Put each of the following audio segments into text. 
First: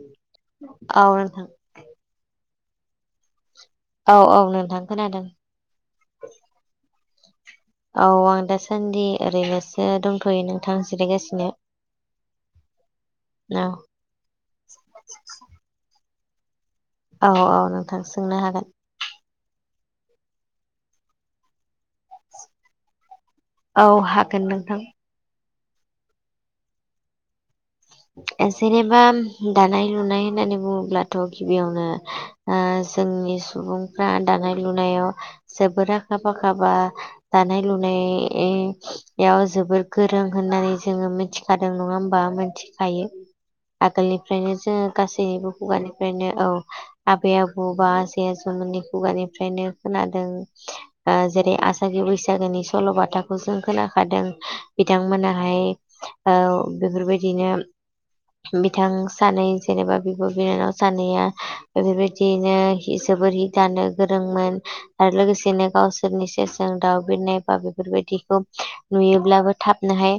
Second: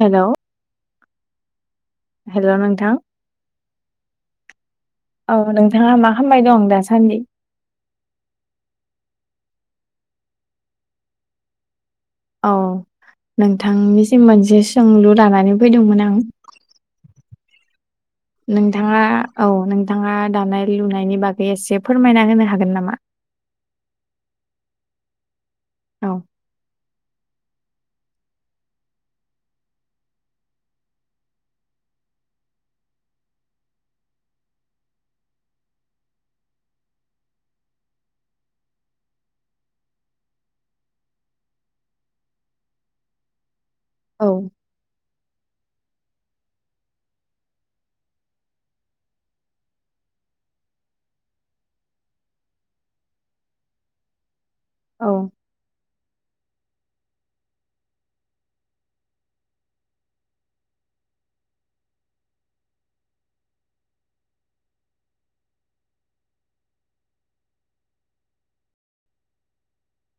Hello औ नोंथां hello नोंथां औ औ नोंथां खोनादों औ नोंथाङा मा खालामबाय दं दासान्दि? औ आं दासान्दि ओरैनोसो दंथ'यो नोंथां जिरायगासिनो औ औ नोंथांनिसिम मोनसे सोंलु लानानै फैदोंमोन आं औ औ - थां सोंना नोंथाङा औ नोंथाङा दानाय लुनायनि बागै एसे फोरमायना होनो हागोन नामा? औ हागोन नोंथां। औ जेनेबा दानाय लुनाय होननानै बुङोब्लाथ' गिबियावनो ओ जोंनि सुबुंफ्रा दानाय लुनायाव जोबोद आखा फाखा बा दाानाय लनाय ऐ याव जोबोद गोरों होननानै जोङो मिथिखादों नङा होमबा मिथि खायो औ आगोलनिफ्रायनो जोङो गासैबो खुगानिफ्रायनो औ आबै आबौ बा जे जमोननि खुगानिफ्रायनो खोनादों जेरै आसागि बैसागोनि सल'बाथाखौ जों खोनाखादों औ बिथांमोनाहाय बेफोरबायदिनो [inaudible] बिथां सानै जेनेबा बिब' बिनानाव सानैया बेफोरबायदियैनो हि जोबोर हि दानो गोरोंमोन आरो लोगोसेनो गावसोरनि सेरजों दाउ बिनाय बा बेफोरबायदिखौ नुयोब्लाबो थाबनोहाय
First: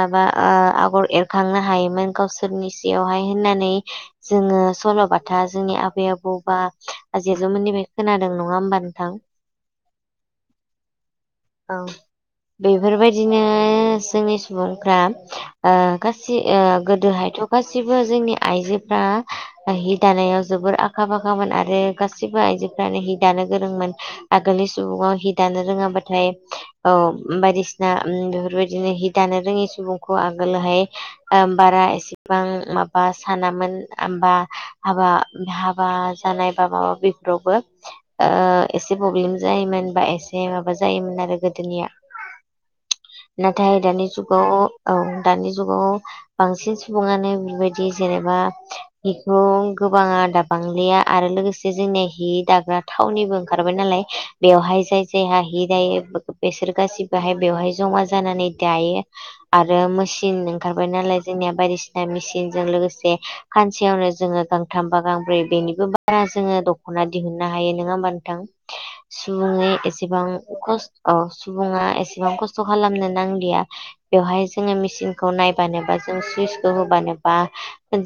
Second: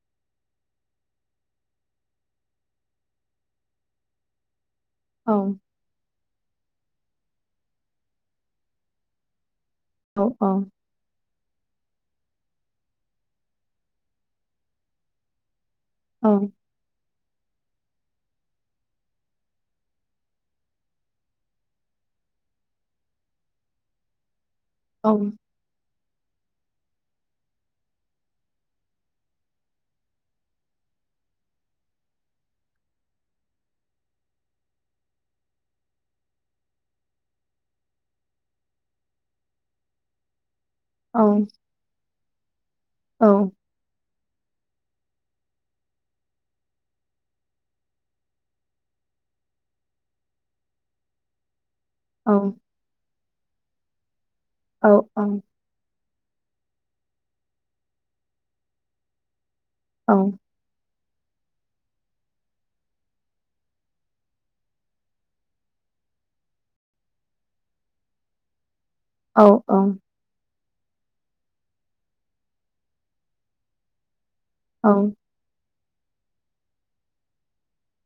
माबा ओ आगर एरखांनो हायो गावसोरनि सियावहाय होननानै जोङो औ सल'बाथा जोंनि आबै आबौ बा आजै आजौ 'मोननिफाय खोनादों नङा होमबा नोंथां? औ औ औ बेफोरबायदिनो जोंनि सुबुंफ्रा ओ औ गासै ओ गोदोहायथ' गासिबो जोंनि आइजोफ्रा हि दानायाव जोबोर आखा फाखामोन आरो गासिबो आइजोफ्रानो हि दानो गोरोंमोन आगोलनि न'आव औ हि दानो रोङाबाथाय औ बायदिसिना ओम बेफोरबायदिनो हि दानो रोङि सुबुंखौ आगोलोहाय बारा एसेबां माबा सानामोन ओमबा हाबा हाबा जानायबा माबा बेफोरावबो एसे प्रब्लेम जायोमोन बा एसे ए माबा जायोमोन औ आरो गोदोनिया औ नाथाय दानि जुगाव औ दानि जुगाव बांसिन सुबुङानो बेबायदि जेनेबा बेखौ गोबाङा दा बांलिया आरो लोगोसे जोंनि हि दाग्रा थावनिबो ओंखारबाय नालाय बेवहाय औ जाय जायहा हि यो बेसोर गासिबोहाय बेवहाय जमा जानानै दायो आरो औ मोसिन ओखारबाय नालाय जोंनिया बायदिसिना मेसिनजों लोगोसे खानसेयावनो जोङो गांथामबा गांब्रै बेनिबो बा रा जोङो दख'ना दिहुननो हायो नङा होमबा नोंथां? [inaudible] सुबुंङै औ एसेबां खस्थ' औ सुबुङा एसेबां खस्थ' खालामनो नांलिया बेवहाय जोङो मेचिन खौ नायबानोबा जों सुइसखौ होबानोबा ओ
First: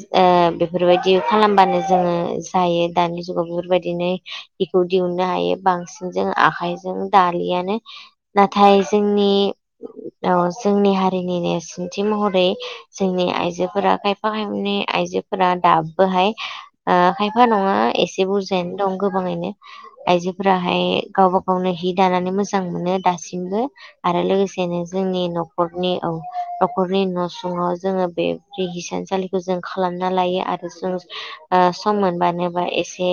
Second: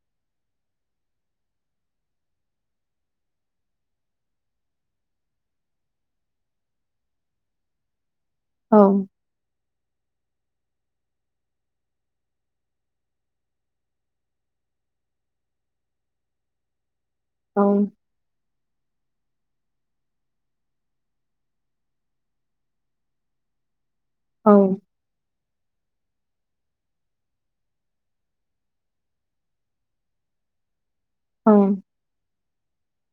बेफोरबायदि खालामबानो जोङो जायो दानि जुगाव बेफोरबायदिनो बेखौ दिहुननो हायो बांसिन जों आखायजों दालियानो औ नाथाय जोंनि औ जोंनि हारिनि नि सिनथि महरै जोंनि आइजोफोरा खायफा [unintelligible] आइजोफोरा दाबोहाय ओ खायफा औ नङा एसे बुरजायैनो दं गोबाङैनो आइजोफोराहाय गावबा गावनो हि दानानै मोजां मोनो दासिमबो आरो औ औ लोगोसेनो जोंनि न'खरनि औ न'खरनि न' सुं जोङो बे हिसानसालिखौ जों खालामना लायो आरो जों ओ सम मोनबानोबा एसे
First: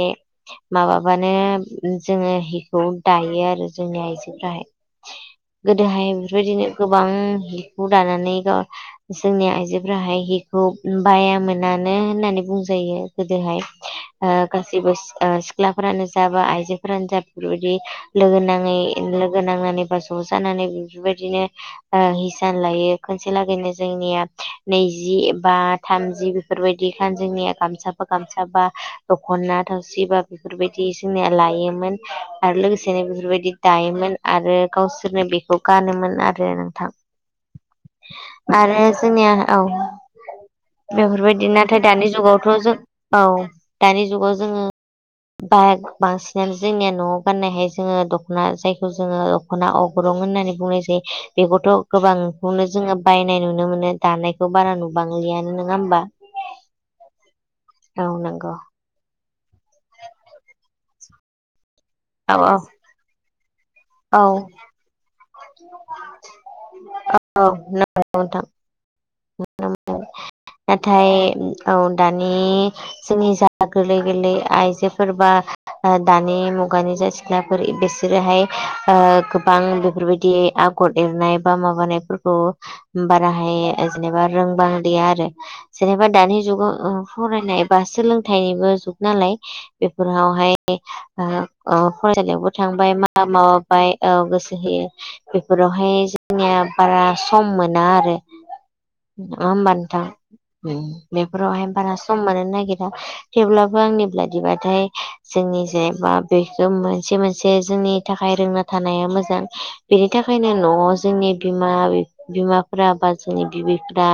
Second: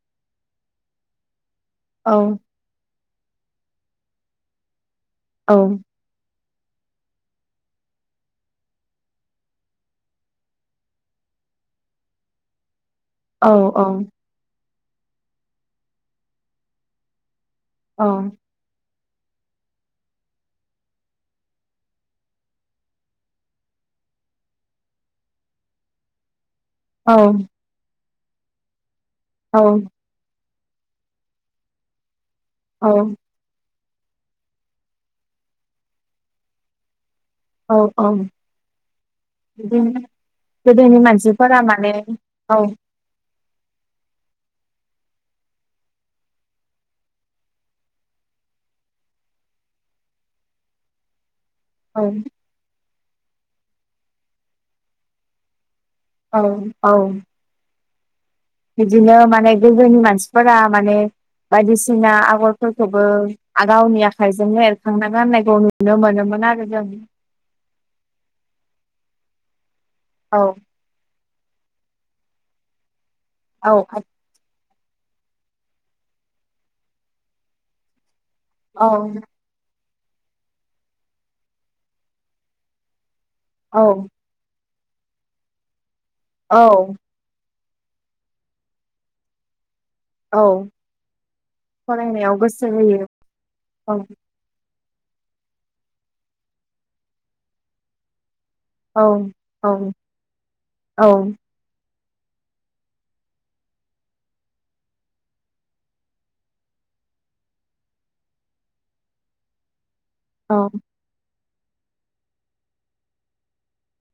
माबाबानो जोङो खौ दायो आरो जोंनि आइजोफोराहाय गोदोहाय बेफोरबायदिनो गोबां बिखौ दानानै ग जोंनि आइजो [unintelligible] हिखौ बायामोनानो होननानै बुंजायो गोदोहाय। ओ गासैबो ओ सिख्लाफोरानो जा बा आइजोफोरानो जा बेफोरबायदि लोगो नां नै लोगो नांनानै बा ज' जानानै बेफोरबायदिनो ओ हिसान लायो खनसे लागैनो जोंनिया नैजि बा थामजि बेफोरबायदि [unintelligible] जोंनिया गामसा फा गामसा बा दख'ना औ थावसि बा बेफोरबायदि जोंनिया लायोमोन आरो औ लोगोसेनो बेफोरबायदि दायोमोन आरो गावसोरनो बेखौ गानोमोन आरो नोंथां। औ औ आरो जोंनिया औ बिदिनो गोदोनि बेफोरबायदि मानसिफोरा नाथाय माने दानि जुगावथ' औ जों औ दानि जुगाव जोङो बा बांसिनानो जोंनिया न'आव गाननायहाय जोङो दख'ना जायखौ जोङो दखना अग्रं होननानै बुंनाय जायो बेखौथ' औ गोबांखौनो जोङो बायनाय नुनो मोनो दानायखौ बारा नुबांलियानो नङा होमबा। औ औ। औ नंगौ। बिदिनो माने गोदोनि मानसिफोरा माने बायदिसिना औ आगरफोरखौबो गावनि औ आखाइजोंनो एरखांना गाननायखौ नुनो मोनोमोन आरो जों औ नों [unintelligible] औ। नाथाय औ दानि जोंनि जा औ गोरलै गोरलै आइजो फोरबा ओ दानि मुगानि जाय सिख्लाफोर बिसोरोहाय औ ओ गोबां बेफोरबायदि आगर एरनाय बा माबानायफोरखौ बाराहाय औ जेनेबा रोंबां गैया आरो जेनेबा दानि जुगाव ओ औ फरायनाय बा सोलोंथाइबो जुग नालाय औ बेफोरावहाय फरायनायाव [unintelligible] गोसो थांबाय होयो मा माबाबाय औ गोसो होयो। बेफोरावहाय जोंनिया बारा सम मोना आरो। औ नङा औ होमबा नोंथां औ बेफोरावहाय बारा सम मोननो नागिरा। थेवब्लाबो आंनि बादिबाथाय जोंनि जेनबा बेखौ मोनसे मोनसे जोंनि थाखाय रोंना थानाया मोजां। बेनि थाखायनो न'आव जोंनि बिमा बिमाफोरा बा जोंनि गिबिफ्रा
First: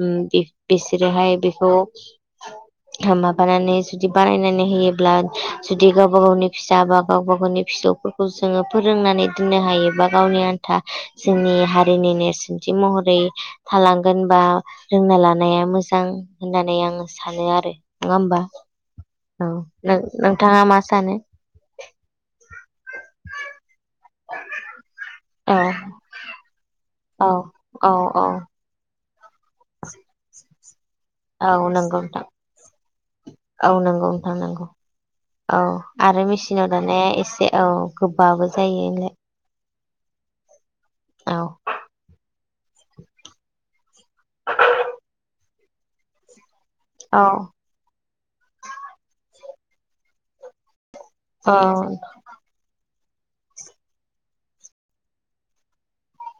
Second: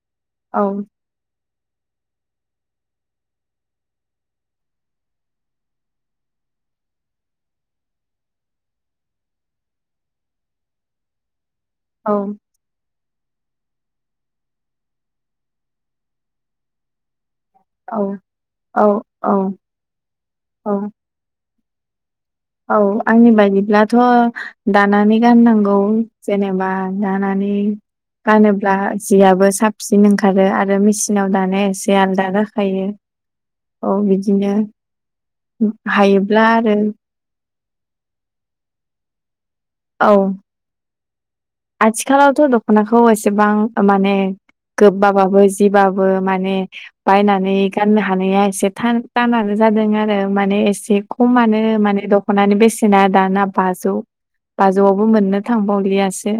[unintelligible] औ बिसोरोहाय बेखौ। [unintelligible] था माबानानै जुदि बानायनानै होयोब्ला जुदि गावबा गावनि फिसा बा गावबा गावनि फिसौखौ जोङो फोरोंनानै दोननो हायो बा गावनि आन्था जोंनि औ जोंनि नेरसोनथि महरै थालांगोन बा रोंना लानाया मोजां होननानै आं सानो आरो। नङा होमबा औ नों नोंथाङा औ मा सानो? औ आंनि बायदिब्लाथ' दानानै औ गाननांगौ। जेनेबा औ जानानै औ औ गानोब्ला जियाबबो साबसिन ओंखारो आरो मेसिन सिनाव दानाय औ नंगौ एसे नोंथां आलदा जाखायो औ नंगौ नोंथां बिदिनो नंगौ औ आरो हायोब्ला मेचिनाव आरो दानाया एसे औ गोबाबो जायोलाय औ औ आथिखालावथ' दख'नाखौ एसेबां माने गोबाबाबो जिबाबो माने बायनानै गाननो हानाया एसे दानानो जादों आरो माने एसे औ खमानो माने द खनानै बेसेना दाना बाजौ बाजौआवबो मोननो थांबावलियासो।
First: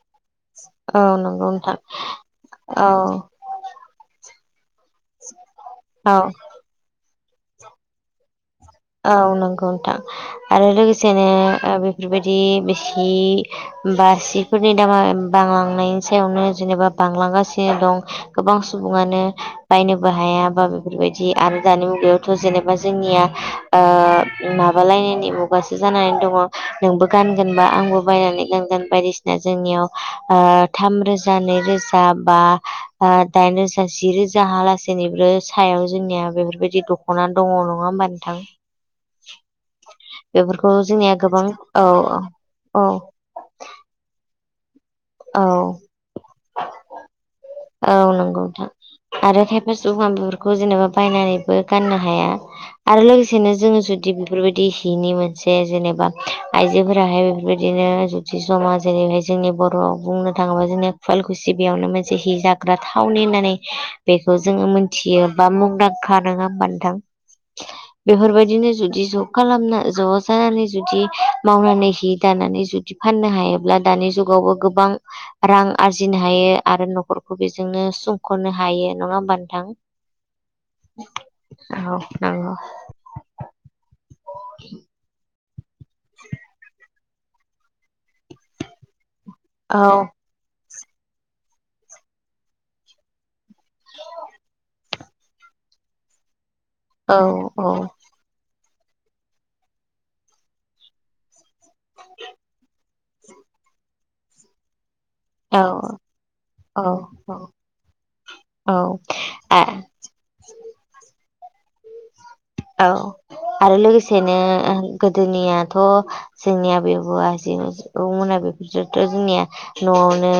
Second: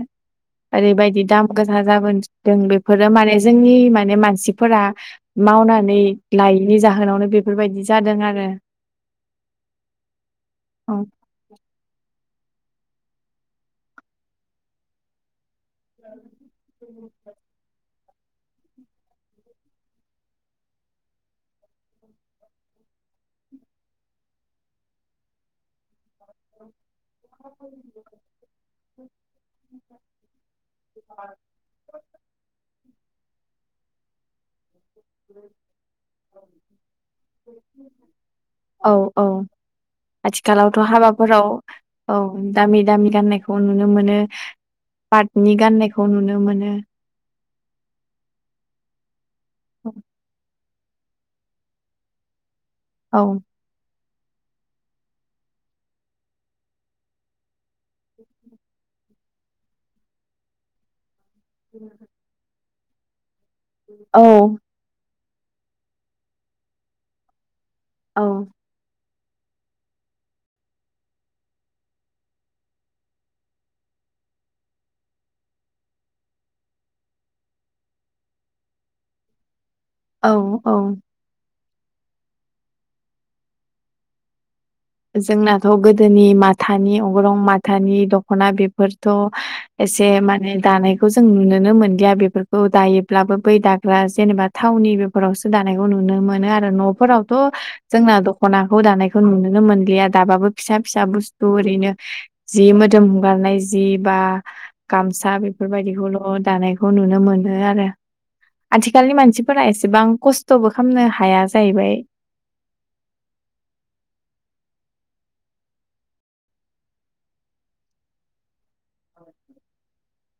औ ओरैबायदि नंगौ दाम नोंथां गोसा जाबोनदों बेफोरो औ माने जोंनि माने मानसिफोरा मावनानै औ लायो। बिनि जाहोनावनो बेफोरबायदि जादों आरो औ नंगौ नोंथां आरो औ लोगोसेनो ओ बेफोरबायदि बेसि बा सिफोरनि दामा बांलांनायनि सायावनो जेनेबा बांलांगासिनो। दं गोबां सुबुङानो बायनोबो हाया बा बेफोरबायदि आरो दानि मुगायाव थ' जेनेबा जोंनिया ओ माबालायनायनि मुगासो जानानै दङ नोंबो गानगोनबा आंबो बायनानै गानगोन बायदिसिना जोंनियाव थाम रोजा नै रोजा बा आ दाइन रोजा जि जाहालसै जनैबो सायाव जोंनिया बेफोरबायदि दख'ना दङ नङा होमबा नोंथां। औ औ बेफोरखौ आथिखालावथ' जोंनिया गोबां हाबाफोराव औ औ दामि दामि गाननायखौ खौ नुनो मोनो औ पार्टनि गाननायखौ नुनो मोनो। औ नंगौ नोंथां आरो खायफा सुबुंङा बेफोरखौ जेनेबा बायनानैबो गाननो हाया आरो औ लोगोसेनो जोंङो जुदि बेफोरबायदि हिनि मोनसे जेनेबा आइजोफोराहाय बेफोरबायदिनो जुदि जा जेरैहाय जोंनि बर' ओ बर' बुंनो थाङोबा जोंनो खुवलकुसिबियावनो मोनसे हि जाग्रा थावनि होननानै औ बेखौ जोंङो मोनथियो बा मुंदांखा नङा होमबा नोंथां औ बेफोरबायदिनो जुदि ज खालामना ज' जानानै जुदि मावनानै हि दानानै जुदि फाननो हायोब्ला दानि जुगावबो गोबां रां आरजिनो हायो आरो न'खरखौ बेजोंनो सुंख'नो हायो नङा होमबा नोंथां औ औ औ नोंगौ जोंनाथ' गोदोनि माथानि अग्रं माथानि दख'ना बे फोरथ' औ एसे माने दानाय खौ जों नुनोनो मोनलिया बेफोरखौ दायोब्लाबो बै दाग्रा जेनेबा थावनि बे फोरावसो दानायखौ नुनो मोनो आरो औ न'फोरावथ' औ जोंना दख'नाखौ दानायखौ नुनो नो मोनलिया दाबाबो फिसा फिसा बुस्थु ओरैनो जि मोदोम हुगारनाय जि बा गामसा औ बेफोरबायदिखौल' दानायखौ नुनो मोनो आरो औ आथिखालनि आ मानसिफोरा एसेबां खस्थ'बो खामनो हाया जाहैबाय‌। औ आरो लोगोसेनो गोदोनियाथ' जोंनि आबै आबौ आजै आजौ मोना बेफोरजोंथ' जोंनिया न'आवनो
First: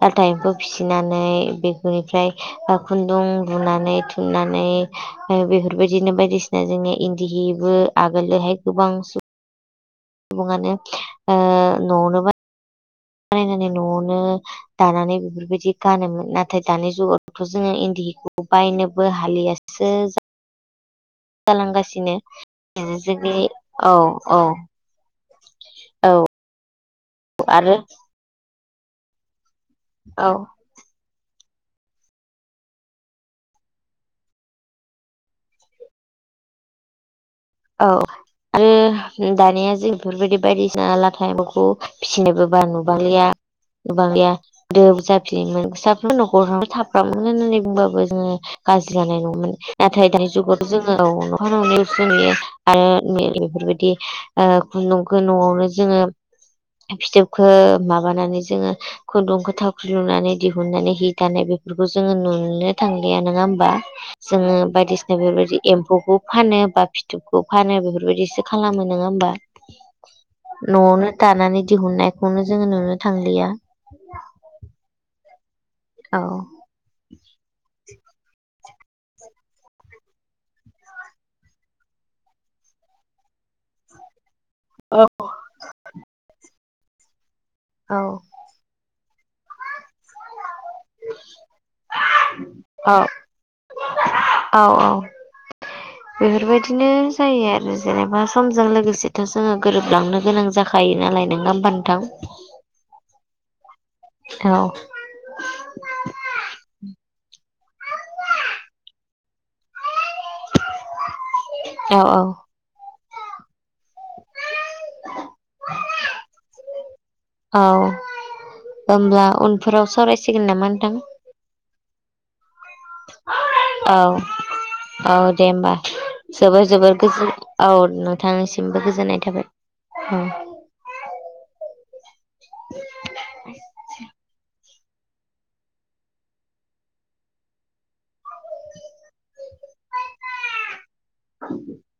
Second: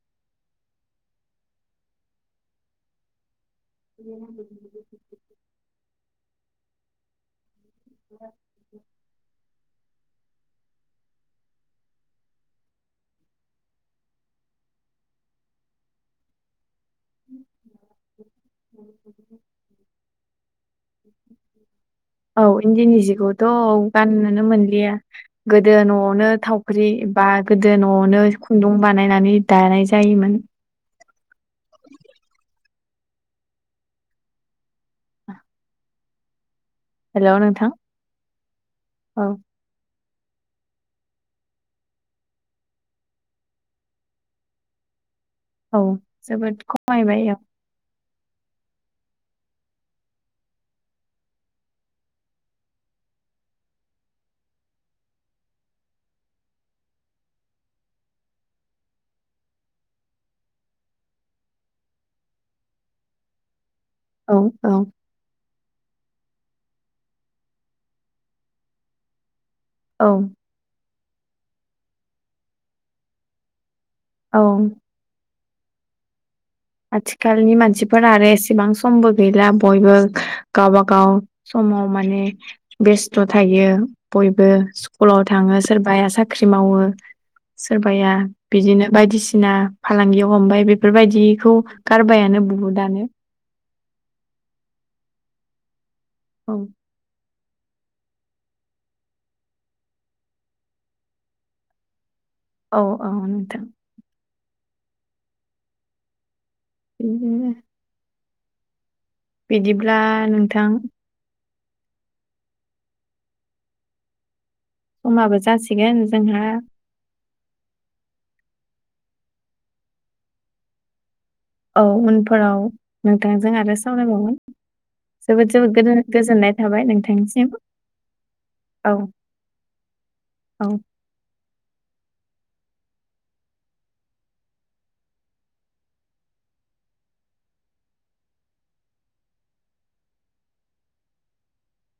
लाथा एम्फौ फिसिनानै बेफोरनिफ्राय ओ खुन्दुं लुनानै थुननानै ओ बेफोरबायदिनो बायदिसि दा जोंनि इन्दिहिबो आगोलोहाय गोबां [unintelligible] ओ न'ङावनो बा बानायनानै न'आवनो दानानै बेफोरबायदि गानोमोन नाथाय दानि जुगावथ' जोङो इन्दिहिखौ बायनोबो हालिया [unintelligible] [inaudible] औ इन्दिनि जोंनि जिखौथ' औ औ गाननोनो मोनलिया गोदो औ न'आवनो थावख्रि बा आरो गोदो न'आवनो खुन्दुं बानायनानै दानाय जा औ जायोमोन हेल' नों औ [unintelligible] दानिया जों बेफोरबायदि बायदिसिना लाथा एमफौखौ फिसिनोबो बा नुबांलिया गोबां गैया औ [unintelligible] साफ्रोम न'खर जोबोद [unintelligible] खमायबाय औ होननानै बुंबाबो [unintelligible] गाज्रि जानाय नङामोन नाथाय दानि जुगावथ' जोङो [unintelligible] आरो [unintelligible] बेफोरबायदि ओ खुन्दुंखौ न'आवनो जोङो फिथोबखो माबानानै जोङो खुन्दुंखौ थावख्रि लुनानै दिहुननानै हि दानाय बेफोरखौ जोङो नुनोनो थांलिया नोङा होमबा औ जोङो औ बायदिसिना बेफोरबायदि एम्फौखौ फानो बा फिथुबखौ फानो बेफोरबायदिसो खालामो नोङा होमबा औ न'आवनो दानानै दिहुननायखौनो जोङो नुनो थांलिया औ औ आथिखालनि मानसिफोरा आरो एसेबां समबो गैला बयबो गावबागाव समाव माने बेस्थ' थायो बयबो औ स्कुलाव थाङो सोरबाया साख्रि मावो औ सोरबाया बिदिनो बायदिसिना फालांगियाव हमबाय बेफोरबायदिखौ गारबायानो बुहुतानो [unintelligible] औ औ औ बेफोरबायदिनो जायो आरो जेनेबा समजों लोगोसेथ' जोङो गोरोबलांनो गोनां जाखायो नालाय नोङा होमबा नोंथां औ औ नोंथां औ [inaudible] बिदिब्ला नोंथां औ औ खमाबो जासिगोन जोंहा औ होमब्ला उनफोराव सावरायसिगोन नामा नोंथां औ उनफोराव नोंथांजों आरो औ सावरायबावगोन औ दे जोबोद होमबा जोबोद गोजोन- गोजोननाय जोबोर थाबाय जोबोर गोजोन नोंथांनिसिम औ नोंथांनिसिमबो औ गोजोननाय थाबाय उम औ [unintelligible] [unintelligible]